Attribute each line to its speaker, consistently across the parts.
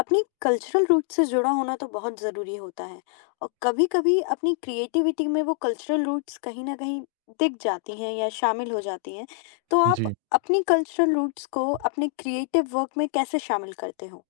Speaker 1: अपनी cultural root से जुड़ा होना तो बहुत ज़रूरी होता है। और कभी-कभी अपनी क्रिएटिविटी में वो कल्चरल रूट्स कहीं ना कहीं दिख जाती हैं या शामिल हो जाती हैं। तो आप
Speaker 2: जी।
Speaker 1: अपनी कल्चरल रूट्स को अपने क्रिएटिव वर्क में कैसे शामिल करते हो?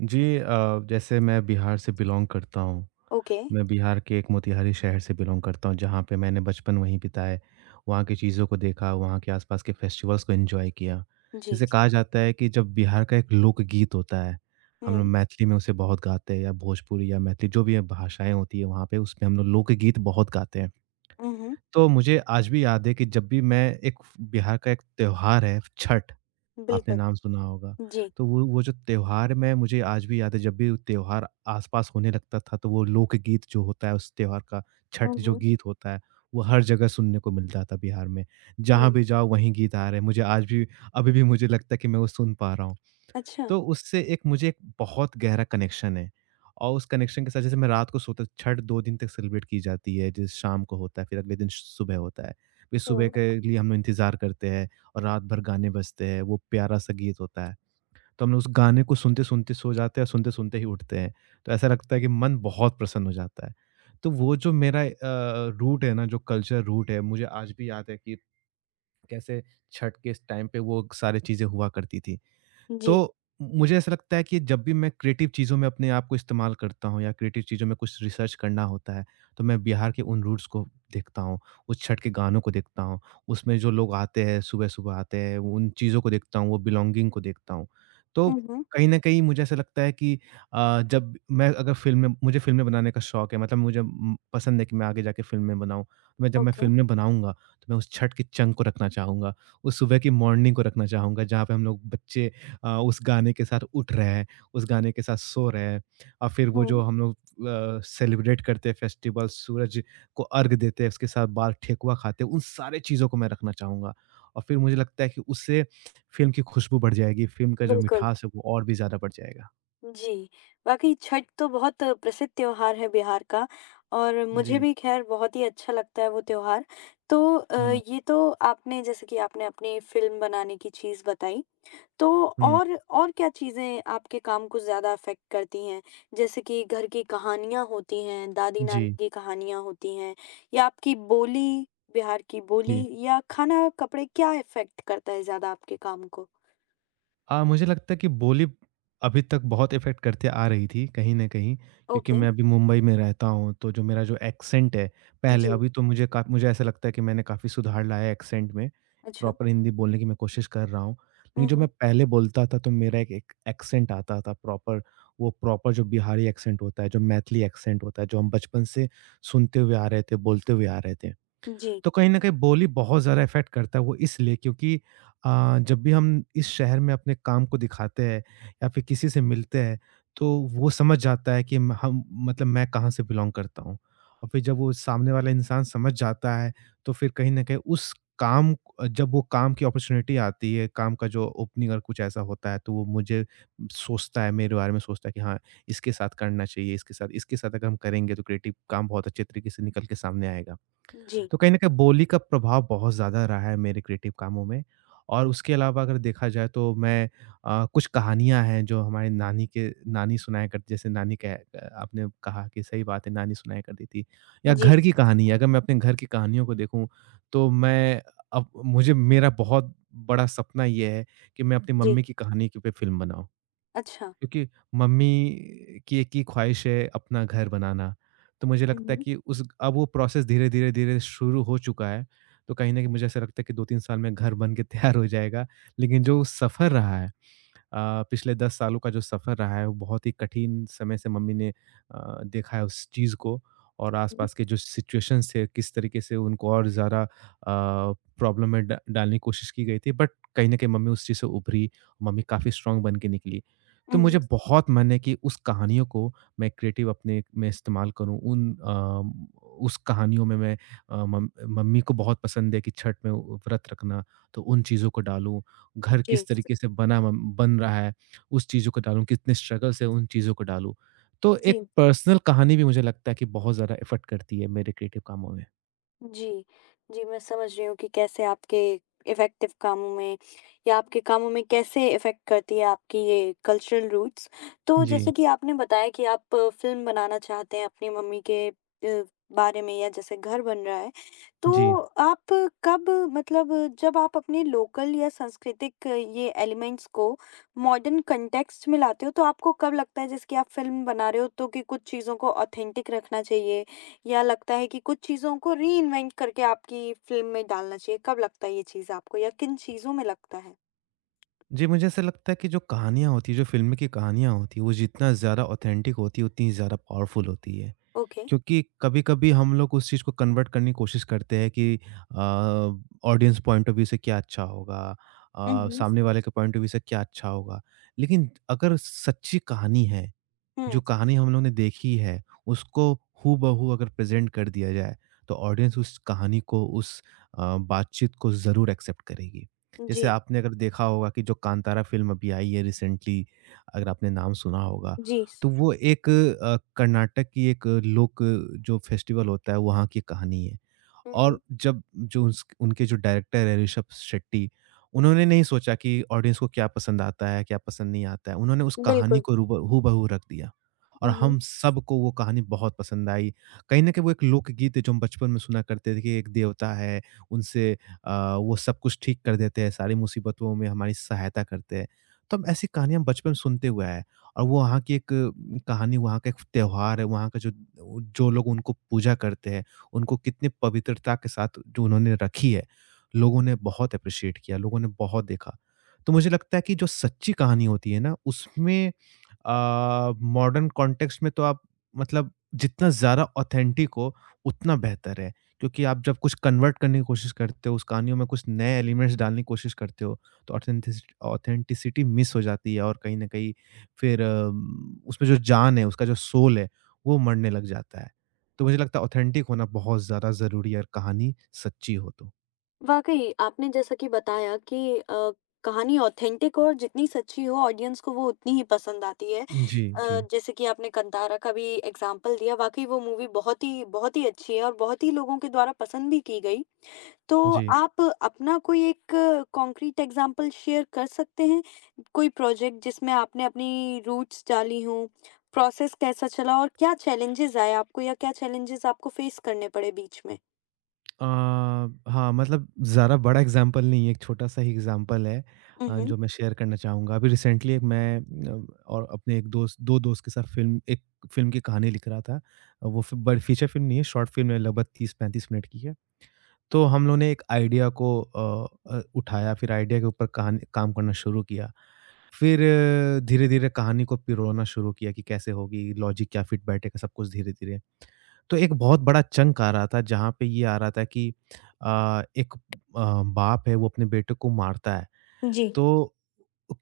Speaker 2: जैसे मैं बिहार से बिलॉन्ग करता हूँ।
Speaker 1: ओके।
Speaker 2: मैं बिहार के एक मोतिहारी शहर से बिलॉन्ग करता हूँ, जहाँ पे मैंने बचपन वहीं बिताए। वहाँ की चीज़ों को देखा, वहाँ के आस-पास के फेस्टिवल्स को एन्जॉय किया।
Speaker 1: जी।
Speaker 2: जैसे कहा जाता है कि जब बिहार का एक लोकगीत होता है, हम लोग
Speaker 1: हम्म,
Speaker 2: मैथिली में उसे बहुत गाते हैं या भोजपुरी या मैथिली जो भी भाषाएँ होती हैं वहाँ पे उसमें हम लोग लोकगीत बहुत गाते हैं।
Speaker 1: हम्म।
Speaker 2: तो मुझे आज भी याद है कि जब भी मैं एक बिहार का एक त्योहार है छठ, आपने
Speaker 1: बिल्कुल।
Speaker 2: नाम सुना होगा।
Speaker 1: जी।
Speaker 2: तो वो जो त्योहार में मुझे आज भी याद है जब भी वो त्योहार आस-पास होने लगता था तो वो लोकगीत जो होता है उस त्योहार का, छठ जो
Speaker 1: हम्म,
Speaker 2: गीत होता है, वो हर जगह सुनने को मिलता था बिहार में। जहाँ
Speaker 1: हम्म।
Speaker 2: भी जाओ वहीं गीत आ रहे हैं। मुझे आज भी अभी भी मुझे लगता है कि मैं वो सुन पा रहा हूँ।
Speaker 1: अच्छा।
Speaker 2: तो उससे एक मुझे एक बहुत गहरा कनेक्शन है और उस कनेक्शन के साथ जैसे मैं रात को सोता छठ 2 दिन तक सेलिब्रेट की जाती है, जैसे शाम को होता है, फिर अगले दिन सुबह होता है। फिर सुबह
Speaker 1: हम्म,
Speaker 2: के लिए हम लोग इंतज़ार करते हैं और रात भर गाने बजते हैं, वो प्यारा-सा गीत होता है। तो हम लोग उस गाने को सुनते-सुनते सो जाते हैं और सुनते-सुनते ही उठते हैं। तो ऐसा लगता है कि मन बहुत प्रसन्न हो जाता है। तो वो जो मेरा रूट है ना, जो कल्चर रूट है, मुझे आज भी याद है कि कैसे छठ के इस टाइम पे वो सारी चीज़ें हुआ करती थी।
Speaker 1: जी।
Speaker 2: तो मुझे ऐसा लगता है कि जब भी मैं क्रिएटिव चीज़ों में अपने आप को इस्तेमाल करता हूँ या क्रिएटिव चीज़ों में कुछ रिसर्च करना होता है, तो मैं बिहार के उन रूट्स को देखता हूँ, उस छठ के गानों को देखता हूँ, उसमें जो लोग आते हैं, सुबह-सुबह आते हैं, उन चीज़ों को देखता हूँ, वो बिलॉन्गिंग को देखता हूँ। तो
Speaker 1: हम्म।
Speaker 2: कहीं न कहीं मुझे ऐसा लगता है कि जब मैं अगर फ़िल्में मुझे फ़िल्में बनाने का शौक है, मतलब मुझे पसंद है कि मैं आगे जाके फ़िल्में बनाऊँ। तो मैं
Speaker 1: ओके।
Speaker 2: फ़िल्में बनाऊँगा, तो मैं उस छठ के चंग को रखना चाहूँगा, उस सुबह की मॉर्निंग को रखना चाहूँगा, जहाँ पे हम लोग बच्चे उस गाने के साथ उठ रहे हैं, उस गाने के साथ सो रहे हैं और फिर वो जो
Speaker 1: हम्म।
Speaker 2: हम लोग सेलिब्रेट करते हैं फेस्टिवल, सूरज को अर्घ देते हैं, उसके साथ बाल ठेकुआ खाते हैं, उन सारे चीज़ों को मैं रखना चाहूँगा। और फिर मुझे लगता है कि उससे फ़िल्म की खुशबू बढ़ जाएगी, फ़िल्म का जो
Speaker 1: बिल्कुल।
Speaker 2: मिठास है वो और भी ज़्यादा बढ़ जाएगा।
Speaker 1: जी। वाक़ई छठ तो बहुत प्रसिद्ध त्योहार है बिहार का। और मुझे
Speaker 2: जी।
Speaker 1: भी ख़ैर बहुत ही अच्छा लगता है वो त्योहार। तो
Speaker 2: हुँ,
Speaker 1: ये तो आपने जैसे कि आपने अपनी फ़िल्म बनाने की चीज़ बताई, तो
Speaker 2: हुँ।
Speaker 1: और क्या चीज़ें आपके काम को ज़्यादा अफ़ेक्ट करती हैं? जैसे कि घर की कहानियाँ होती हैं,
Speaker 2: जी,
Speaker 1: दादी-नानी की कहानियाँ होती हैं, या आपकी बोली, बिहार की बोली
Speaker 2: जी।
Speaker 1: या खाना-कपड़े क्या अफ़ेक्ट करता है ज़्यादा आपके काम को?
Speaker 2: मुझे लगता है कि बोली अभी तक बहुत इफ़ेक्ट करते आ रही थी कहीं न कहीं, क्योंकि
Speaker 1: ओके,
Speaker 2: मैं अभी मुंबई में रहता हूँ, तो जो एक्सेंट है, पहले
Speaker 1: जी,
Speaker 2: अभी तो मुझे का मुझे ऐसा लगता है कि मैंने काफ़ी सुधार लाया है एक्सेंट में,
Speaker 1: अच्छा।
Speaker 2: प्रॉपर हिंदी बोलने की मैं कोशिश कर रहा हूँ। लेकिन
Speaker 1: हुँ,
Speaker 2: जो मैं
Speaker 1: हुँ।
Speaker 2: पहले बोलता था, तो मेरा एक एक एक्सेंट आता था प्रॉपर, वो प्रॉपर जो बिहारी एक्सेंट होता है, जो मैथिली एक्सेंट होता है, जो हम बचपन से सुनते हुए आ रहे थे, बोलते हुए आ रहे थे।
Speaker 1: जी,
Speaker 2: तो कहीं न कहीं बोली बहुत ज़्यादा इफ़ेक्ट करता है वो इसलिए क्योंकि अ, जब भी हम इस शहर में अपने काम को दिखाते हैं या फिर किसी से मिलते हैं, तो वो समझ जाता है कि म हम मतलब मैं कहाँ से बिलॉन्ग करता हूँ। और फिर जब वो सामने वाला इंसान समझ जाता है, तो फिर कहीं न कहीं काम जब वो काम की अपॉर्च्युनिटी आती है, काम का जो ओपनिंग और कुछ ऐसा होता है, तो वो मुझे सोचता है, मेरे बारे में सोचता है कि हाँ, इसके साथ करना चाहिए, इसके साथ अगर हम करेंगे तो क्रिएटिव काम बहुत अच्छे तरीके से निकल के सामने आएगा।
Speaker 1: जी।
Speaker 2: तो कहीं न कहीं बोली का प्रभाव बहुत ज़्यादा रहा है मेरे क्रिएटिव कामों में और उसके अलावा अगर देखा जाए तो कुछ कहानियाँ हैं जो हमारे नानी सुनाया करती जैसे नानी कह अ, आपने कहा कि सही बात है, नानी सुनाया करती थी या
Speaker 1: जी,
Speaker 2: घर की कहानी अगर मैं अपने घर की कहानियों को देखूँ तो मैं अब मुझे मेरा बहुत बड़ा सपना ये है कि मैं अपनी
Speaker 1: जी।
Speaker 2: मम्मी की कहानी के पे फ़िल्म बनाऊँ।
Speaker 1: अच्छा।
Speaker 2: क्योंकि मम्मी की एक ही ख्वाहिश है अपना घर बनाना। तो मुझे
Speaker 1: हुँ,
Speaker 2: लगता है
Speaker 1: हुँ।
Speaker 2: कि उस अब वो प्रोसेस धीरे-धीरे, धीरे धीरे शुरू हो चुका है। तो कहीं न कहीं मुझे ऐसा लगता है कि 2-3 साल में घर बन के तैयार हो जाएगा। लेकिन जो सफ़र रहा है पिछले 10 सालों का जो सफ़र रहा है, वो बहुत ही कठिन समय से मम्मी ने देखा है उस चीज़ को और आस-पास के जो सिचुएशंस थे, किस तरीके से उनको और ज़्यादा प्रॉब्लम में डा डालने की कोशिश की गई थी, बट कहीं न कहीं मम्मी उस चीज़ से उभरी, मम्मी काफ़ी स्ट्रॉन्ग बन के निकली। तो
Speaker 1: हुँ,
Speaker 2: मुझे
Speaker 1: हुँ,
Speaker 2: बहुत मन है कि उस कहानियों को मैं क्रिएटिव अपने में इस्तेमाल करूँ, उस कहानियों में मैं अ, मम मम्मी को बहुत पसंद है कि छठ में व्रत रखना, तो उन चीज़ों को डालूँ घर किस
Speaker 1: जी,
Speaker 2: तरीके से बना म बन रहा है, उस चीज़ों को डालूँ, कितने स्ट्रगल से उन चीज़ों को डालूँ। तो
Speaker 1: जी।
Speaker 2: एक पर्सनल कहानी भी मुझे लगता है कि बहुत ज़्यादा इफ़ेक्ट करती है मेरे क्रिएटिव कामों में।
Speaker 1: जी, जी, मैं समझ रही हूँ कि कैसे आपके इफ़ेक्टिव कामों में या आपके कामों में कैसे इफ़ेक्ट करती है आपकी ये कल्चरल रूट्स। तो
Speaker 2: जी,
Speaker 1: जैसे कि आपने बताया कि आप फ़िल्म बनाना चाहते हैं अपनी मम्मी के बारे में या जैसे घर बन रहा है। तो
Speaker 2: जी।
Speaker 1: आप कब मतलब जब आप अपने लोकल या सांस्कृतिक ये एलिमेंट्स को मॉडर्न कॉन्टेक्स्ट में लाते हो तो आपको कब लगता है जैसे कि आप फ़िल्म बना रहे हो तो कि कुछ चीज़ों को ऑथेंटिक रखना चाहिए या लगता है कि कुछ चीज़ों को रीइन्वेंट करके आपकी फ़िल्म में डालना चाहिए? कब लगता है ये चीज़ आपको या किन चीज़ों में लगता है?
Speaker 2: जी, मुझे ऐसा लगता है कि जो कहानियाँ होती हैं, जो फ़िल्म की कहानियाँ होती हैं, वो जितना ज़्यादा ऑथेंटिक होती है, उतनी ज़्यादा पावरफुल होती है।
Speaker 1: ओके।
Speaker 2: क्योंकि कभी-कभी हम लोग उस चीज़ को कन्वर्ट करने की कोशिश करते हैं कि ऑडियंस पॉइंट ऑफ व्यू से क्या अच्छा होगा,
Speaker 1: उहुँ।
Speaker 2: सामने वाले के पॉइंट ऑफ व्यू से क्या अच्छा होगा। लेकिन अगर सच्ची कहानी है जो
Speaker 1: हुँ।
Speaker 2: कहानी हम लोग ने देखी है, उसको हूबहू बहू अगर प्रेज़ेंट कर दिया जाए, तो ऑडियंस उस कहानी को, उस बातचीत को ज़रूर एक्सेप्ट करेगी। जैसे
Speaker 1: जी।
Speaker 2: आपने अगर देखा होगा कि जो कांतारा फ़िल्म अभी आई है रिसेंटली, अगर आपने नाम सुना होगा,
Speaker 1: जी।
Speaker 2: तो वो एक कर्नाटक की एक लोक जो फेस्टिवल होता है, वहाँ की कहानी है।
Speaker 1: हुँ,
Speaker 2: और
Speaker 1: हुँ।
Speaker 2: जब जो उस उनके जो डायरेक्टर हैं ऋषभ शेट्टी, उन्होंने नहीं सोचा कि ऑडियंस को क्या पसंद आता है, क्या पसंद नहीं आता है। उन्होंने उस कहानी
Speaker 1: बिल्कुल।
Speaker 2: को रूब हूबहू रख दिया और
Speaker 1: हुँ, हुँ।
Speaker 2: हम सबको वो कहानी बहुत पसंद आई। कहीं न कहीं वो एक लोकगीत है जो हम बचपन में सुना करते थे कि एक देवता है, उनसे वो सब कुछ ठीक कर देते हैं, सारी मुसीबतों में हमारी सहायता करते हैं। तो हम ऐसी कहानियाँ हम बचपन में सुनते हुए आए हैं और वो वहाँ की एक कहानी, वहाँ का एक त्योहार है, वहाँ का जो जो लोग उनको पूजा करते हैं, उनको कितने पवित्रता के साथ जो उन्होंने रखी है, लोगों ने बहुत एप्रिशिएट किया, लोगों ने बहुत देखा। तो मुझे लगता है कि जो सच्ची कहानी होती है ना, मॉडर्न कॉन्टेक्स्ट में तो आप मतलब जितना ज़्यादा ऑथेंटिक हो, उतना बेहतर है। क्योंकि आप जब कुछ कन्वर्ट करने की कोशिश करते हो, उस कहानियों में कुछ नए एलिमेंट्स डालने की कोशिश करते हो, तो ऑथेंटिसिटी मिस हो जाती है और कहीं न कहीं फिर उसमें जो जान है, उसका जो सोल है, वो मरने लग जाता है। तो मुझे लगता है ऑथेंटिक होना बहुत ज़्यादा ज़रूरी है, अगर कहानी सच्ची हो तो।
Speaker 1: वाक़ई आपने जैसा कि बताया कि कहानी ऑथेंटिक हो और जितनी सच्ची हो ऑडियंस को वो उतनी ही पसंद आती है।
Speaker 2: जी,
Speaker 1: जैसे कि आपने कंतारा का भी एग्ज़ाम्पल दिया, वाक़ई वो मूवी बहुत ही अच्छी है और बहुत ही लोगों के द्वारा पसंद भी की गई। तो
Speaker 2: जी।
Speaker 1: आप अपना कोई एक कॉन्क्रीट एग्जाम्पल शेयर कर सकते हैं? कोई प्रोजेक्ट जिसमें आपने अपनी रूट्स डाली हों, प्रोसेस कैसा चला और क्या चैलेंजेस आए आपको या क्या चैलेंजेस आपको फेस करने पड़े बीच में?
Speaker 2: हाँ, मतलब ज़्यादा बड़ा एग्ज़ाम्पल नहीं है, एक छोटा-सा ही एग्ज़ाम्पल है
Speaker 1: उहुँ,
Speaker 2: जो मैं शेयर करना चाहूँगा। अभी रिसेंटली एक मैं अ, और अपने एक दोस्त 2 दोस्त के साथ फ़िल्म की कहानी लिख रहा था। वो फ़ि बड़ी फीचर फ़िल्म नहीं है, शॉर्ट फ़िल्म है, लगभग 30-35 मिनट की है। तो हम लोगों ने एक आइडिया को उठाया, फिर आइडिया के ऊपर कहानी काम करना शुरू किया। फिर धीरे-धीरे कहानी को पिरोना शुरू किया कि कैसे होगी, लॉजिक क्या फिट बैठेगा, सब कुछ धीरे-धीरे। तो एक बहुत बड़ा चंक आ रहा था जहाँ पे ये आ रहा था कि एक बाप है वो अपने बेटे को मारता है,
Speaker 1: जी।
Speaker 2: तो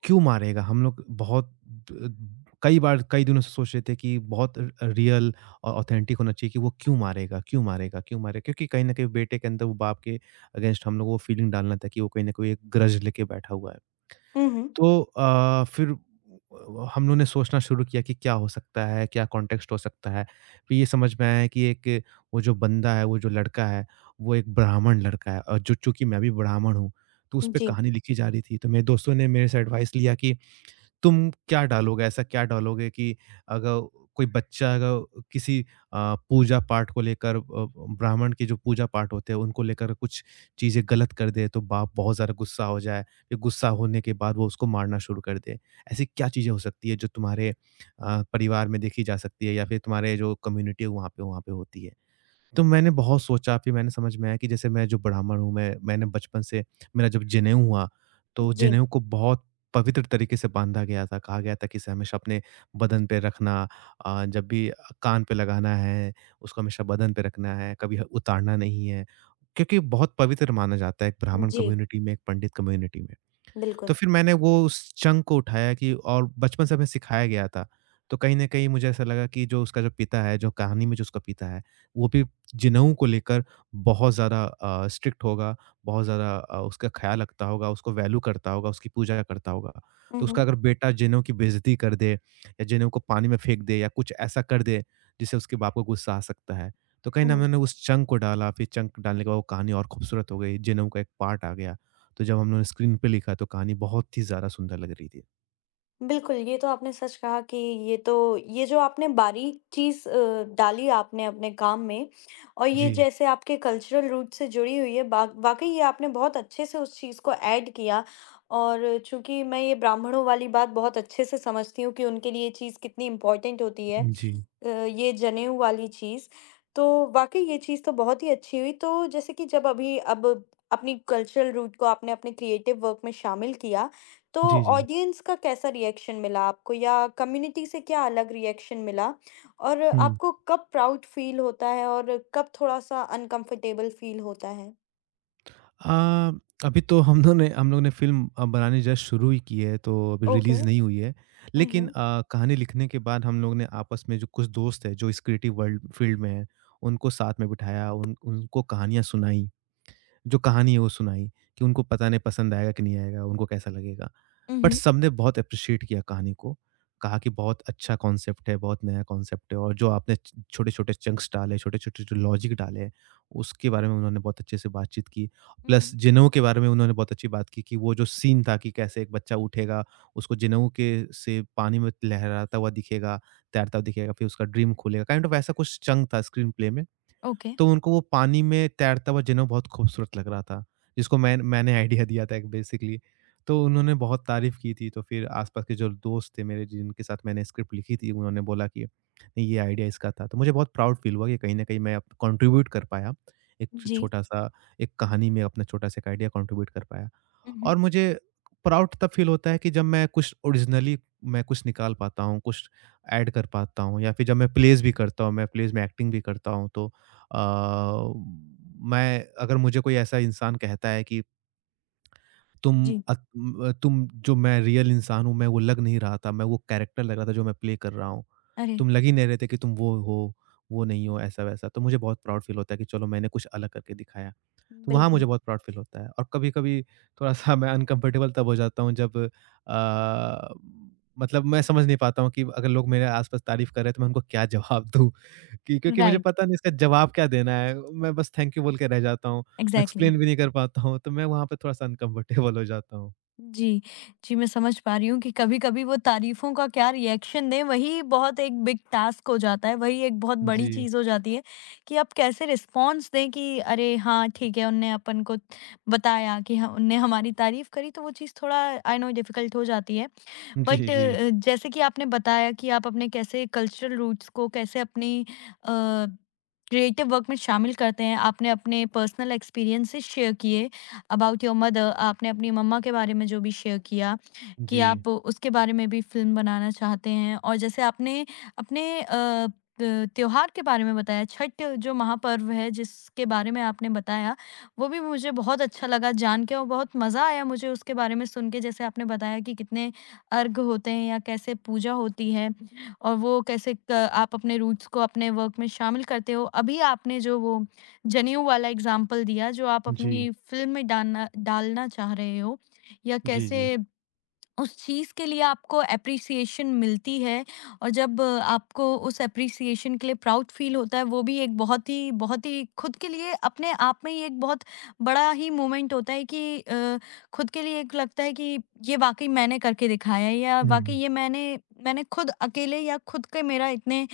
Speaker 2: क्यों मारेगा? हम लोग बहुत द कई बार कई दिनों से सोच रहे थे कि बहुत र रियल और ऑथेंटिक होना चाहिए कि वो क्यों मारेगा, क्यों मारेगा, क्यों मारेगा? क्योंकि कहीं न कहीं बेटे के अंदर वो बाप के अगेंस्ट हम लोग वो फीलिंग डालना था कि वो कहीं न कहीं एक ग्रज लेके बैठा हुआ है।
Speaker 1: उहुँ,
Speaker 2: तो फिर हम लोग ने सोचना शुरू किया कि क्या हो सकता है, क्या कॉन्टेक्स्ट हो सकता है। फिर ये समझ में आया कि एक वो जो बंदा है, वो जो लड़का है, वो एक ब्राह्मण लड़का है और जो चूँकि मैं भी ब्राह्मण हूँ, तो उस पे
Speaker 1: जी,
Speaker 2: कहानी लिखी जा रही थी। तो मेरे दोस्तों ने मेरे से एडवाइस लिया कि तुम क्या डालोगे? ऐसा क्या डालोगे कि अगर कोई बच्चा अगर किसी पूजा-पाठ को लेकर ब्राह्मण के जो पूजा-पाठ होते हैं, उनको लेकर कुछ चीज़ें गलत कर दे, तो बाप बहुत ज़्यादा गुस्सा हो जाए, फिर गुस्सा होने के बाद वो उसको मारना शुरू कर दे। ऐसी क्या चीज़ें हो सकती है, जो तुम्हारे परिवार में देखी जा सकती है या फिर तुम्हारे जो कम्युनिटी है, वहाँ पे होती है? तो मैंने बहुत सोचा, फिर मैंने समझ में आया कि जैसे मैं जो ब्राह्मण हूँ, मैंने बचपन से मेरा जब जनेऊ हुआ, तो
Speaker 1: जी,
Speaker 2: जनेऊ को बहुत पवित्र तरीके से बांधा गया था, कहा गया था कि इसे हमेशा अपने बदन पे रखना। जब भी कान पे लगाना है, उसको हमेशा बदन पे रखना है, कभी उतारना नहीं है, क्योंकि बहुत पवित्र माना जाता है एक ब्राह्मण
Speaker 1: जी,
Speaker 2: कम्युनिटी में, एक पंडित कम्युनिटी में।
Speaker 1: बिल्कुल।
Speaker 2: तो फिर मैंने वो उस चंक को उठाया कि और बचपन से हमें सिखाया गया था, तो कहीं न कहीं मुझे ऐसा लगा कि जो उसका जो पिता है, जो कहानी में जो उसका पिता है, वो भी जिनाऊ को लेकर बहुत ज़्यादा स्ट्रिक्ट होगा, बहुत ज़्यादा उसका ख़्याल रखता होगा, उसको वैल्यू करता होगा, उसकी पूजा करता होगा। तो उसका
Speaker 1: उहुँ,
Speaker 2: अगर बेटा जिनाऊ की बेइज़्ज़ती कर दे या जिनाऊ को पानी में फेंक दे या कुछ ऐसा कर दे, जिससे उसके बाप को गुस्सा आ सकता है, तो कहीं न
Speaker 1: हुँ।
Speaker 2: मैंने उस चंक को डाला, फिर चंक डालने के बाद वो कहानी और खूबसूरत हो गई, जिनाऊ का एक पार्ट आ गया। तो जब हमने स्क्रीन पे लिखा, तो कहानी बहुत ही ज़्यादा सुंदर लग रही थी।
Speaker 1: बिल्कुल, ये तो आपने सच कहा कि ये जो आपने बारीक चीज़ डाली आपने अपने काम में, और ये
Speaker 2: जी,
Speaker 1: जैसे आपके कल्चरल रूट से जुड़ी हुई है, बा वाक़ई ये आपने बहुत अच्छे से उस चीज़ को ऐड किया। और चूँकि मैं ये ब्राह्मणों वाली बात बहुत अच्छे से समझती हूँ कि उनके लिए ये चीज़ कितनी इम्पोर्टेंट होती है।
Speaker 2: जी।
Speaker 1: ये जनेऊ वाली चीज़, तो वाक़ई ये चीज़ तो बहुत ही अच्छी हुई। तो जैसे कि जब अभी अब अपनी कल्चरल रूट को आपने अपने क्रिएटिव वर्क में शामिल किया, तो
Speaker 2: जी, जी।
Speaker 1: ऑडियंस का कैसा रिएक्शन मिला आपको या कम्युनिटी से क्या अलग रिएक्शन मिला? और
Speaker 2: हुँ।
Speaker 1: आपको कब प्राउड फ़ील होता है और कब थोड़ा-सा अनकम्फ़र्टेबल फ़ील होता है?
Speaker 2: अ, अभी तो हम लोग ने फ़िल्म बनानी जस्ट शुरू ही की है, तो अभी
Speaker 1: ओके।
Speaker 2: रिलीज़ नहीं हुई है।
Speaker 1: हुँ,
Speaker 2: लेकिन
Speaker 1: हुँ।
Speaker 2: कहानी लिखने के बाद हम लोग ने आपस में जो कुछ दोस्त हैं, जो इस क्रिएटिव वर्ल्ड फील्ड में हैं, उनको साथ में बिठाया, उन उनको कहानियाँ सुनाई। जो कहानी है वो सुनाई कि उनको पता नहीं पसंद आएगा कि नहीं आएगा, उनको कैसा लगेगा। बट
Speaker 1: उहुँ,
Speaker 2: सबने बहुत एप्रिशिएट किया कहानी को, कहा कि बहुत अच्छा कॉन्सेप्ट है, बहुत नया कॉन्सेप्ट है और जो आपने छ छोटे-छोटे चंक्स डाले, छोटे-छोटे जो लॉजिक डाले हैं, उसके बारे में उन्होंने बहुत अच्छे से बातचीत की। प्लस
Speaker 1: उहुँ,
Speaker 2: जिनेऊ के बारे में उन्होंने बहुत अच्छी बात की कि वो जो सीन था कि कैसे एक बच्चा उठेगा, उसको जिनेऊ के से पानी में लहराता हुआ दिखेगा, तैरता हुआ दिखेगा, फिर उसका ड्रीम खुलेगा, काइंड ऑफ ऐसा कुछ चंक था स्क्रीन प्ले में।
Speaker 1: ओके,
Speaker 2: तो उनको वो पानी में तैरता हुआ जिना बहुत खूबसूरत लग रहा था, जिसको मैंने आइडिया दिया था एक बेसिकली। तो उन्होंने बहुत तारीफ़ की थी, तो फिर आस-पास के जो दोस्त थे मेरे जिनके साथ मैंने स्क्रिप्ट लिखी थी, उन्होंने बोला कि नहीं ये आइडिया इसका था। तो मुझे बहुत प्राउड फ़ील हुआ कि कहीं न कहीं मैं अब कंट्रीब्यूट कर पाया, एक छ
Speaker 1: जी,
Speaker 2: छोटा-सा एक कहानी में अपना छोटा-सा एक आइडिया कंट्रीब्यूट कर पाया।
Speaker 1: उहुँ,
Speaker 2: और मुझे प्राउड तब फ़ील होता है कि जब मैं कुछ ओरिजिनली मैं कुछ निकाल पाता हूँ, कुछ ऐड कर पाता हूँ या फिर जब मैं प्लेज़ भी करता हूँ, मैं प्लेज़ में एक्टिंग भी करता हूँ, तो मैं अगर मुझे कोई ऐसा इंसान कहता है कि तुम
Speaker 1: जी,
Speaker 2: अ, म तुम जो मैं रियल इंसान हूँ, मैं वो लग नहीं रहा था, मैं वो कैरेक्टर लग रहा था जो मैं प्ले कर रहा हूँ।
Speaker 1: अरे!
Speaker 2: तुम लग ही नहीं रहे थे कि तुम वो हो, वो नहीं हो, ऐसा-वैसा। तो मुझे बहुत प्राउड फ़ील होता है कि चलो मैंने कुछ अलग करके दिखाया। तो वहाँ
Speaker 1: बिल्कुल,
Speaker 2: मुझे बहुत प्राउड फ़ील होता है और कभी-कभी थोड़ा-सा मैं अनकम्फ़र्टेबल तब हो जाता हूँ जब अ, मतलब मैं समझ नहीं पाता हूँ कि अगर लोग मेरे आस-पास तारीफ़ कर रहे हैं, तो मैं उनको क्या जवाब दूँ? कि क्योंकि मुझे
Speaker 1: राइट,
Speaker 2: पता नहीं इसका जवाब क्या देना है। मैं बस थैंक यू बोल के रह जाता हूँ। मैं
Speaker 1: एग्ज़ैक्टली।
Speaker 2: एक्सप्लेन भी नहीं कर पाता हूँ, तो मैं वहाँ पे थोड़ा-सा अनकम्फ़र्टेबल हो जाता हूँ।
Speaker 1: जी, जी, मैं समझ पा रही हूँ कि कभी-कभी वो तारीफ़ों का क्या रिएक्शन दें, वही बहुत एक बिग टास्क हो जाता है, वही एक बहुत बड़ी
Speaker 2: जी।
Speaker 1: चीज़ हो जाती है कि आप कैसे रिस्पॉन्स दें कि अरे! हाँ, ठीक है, उनने अपन को बताया कि ह उनने हमारी तारीफ़ करी, तो वो चीज़ थोड़ा आई नो डिफ़िकल्ट हो जाती है।
Speaker 2: जी,
Speaker 1: बट
Speaker 2: जी।
Speaker 1: जैसे कि आपने बताया कि आप अपने कैसे कल्चरल रूट्स को कैसे अपनी क्रिएटिव वर्क में शामिल करते हैं, आपने अपने पर्सनल एक्सपीरियंसेस शेयर किए अबाउट योर मदर, आपने अपनी मम्मा के बारे में जो भी शेयर किया कि
Speaker 2: जी।
Speaker 1: आप उसके बारे में भी फिल्म बनाना चाहते हैं। और जैसे आपने अपने त्योहार के बारे में बताया छठ जो महापर्व है जिसके बारे में आपने बताया, वो भी मुझे बहुत अच्छा लगा जान के और बहुत मज़ा आया मुझे उसके बारे में सुन के। जैसे आपने बताया कि कितने अर्घ होते हैं या कैसे पूजा होती है और वो कैसे क आप अपने रूट्स को अपने वर्क में शामिल करते हो। अभी आपने जो वो जनेऊ वाला एग्ज़ाम्पल दिया जो आप
Speaker 2: जी।
Speaker 1: अपनी फ़िल्म में डालना डालना चाह रहे हो, या
Speaker 2: जी,
Speaker 1: कैसे
Speaker 2: जी।
Speaker 1: उस चीज़ के लिए आपको एप्रिसिएशन मिलती है। और जब आपको उस एप्रिसिएशन के लिए प्राउड फ़ील होता है, वो भी एक बहुत ही खुद के लिए अपने आप में ही एक बहुत बड़ा ही मोमेंट होता है कि खुद के लिए एक लगता है कि ये वाक़ई मैंने करके दिखाया है या
Speaker 2: हुँ,
Speaker 1: वाक़ई
Speaker 2: हुँ।
Speaker 1: हुँ। ये मैंने मैंने खुद अकेले या खुद के मेरा इतने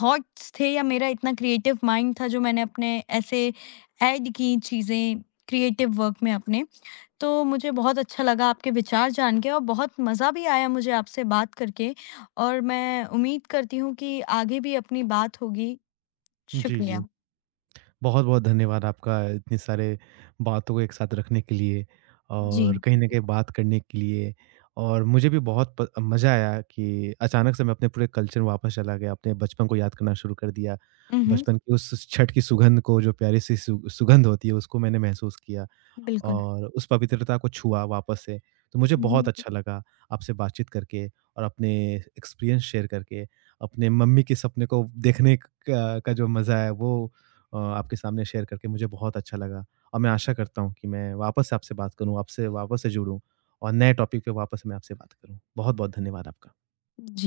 Speaker 1: थॉट्स थे या मेरा इतना क्रिएटिव माइंड था जो मैंने अपने ऐसे ऐड की चीज़ें क्रिएटिव वर्क में अपने। तो मुझे बहुत अच्छा लगा आपके विचार जान के और बहुत मज़ा भी आया मुझे आपसे बात करके और मैं उम्मीद करती हूँ कि आगे भी अपनी बात होगी।
Speaker 2: जी,
Speaker 1: शुक्रिया।
Speaker 2: जी। बहुत-बहुत धन्यवाद आपका इतने सारे बातों को एक साथ रखने के लिए
Speaker 1: जी।
Speaker 2: और कहीं न कहीं बात करने के लिए। और मुझे भी बहुत प मज़ा आया कि अचानक से मैं अपने पूरे कल्चर में वापस चला गया, अपने बचपन को याद करना शुरू कर दिया।
Speaker 1: हुँ, हुँ।
Speaker 2: बचपन की उस छठ की सुगंध को, जो प्यारी सी सु सुगंध होती है, उसको मैंने महसूस किया।
Speaker 1: बिल्कुल।
Speaker 2: और उस पवित्रता को छुआ वापस से। तो मुझे
Speaker 1: हुँ,
Speaker 2: बहुत
Speaker 1: हुँ।
Speaker 2: अच्छा लगा आपसे बातचीत करके और अपने एक्सपीरियंस शेयर करके, अपने मम्मी के सपने को देखने क का जो मज़ा है वो आपके सामने शेयर करके मुझे बहुत अच्छा लगा। और मैं आशा करता हूँ कि मैं वापस से आपसे बात करूँ, आपसे वापस से जुड़ूँ और नए टॉपिक पे वापस मैं आपसे बात करूँ। बहुत-बहुत धन्यवाद आपका।
Speaker 1: जी।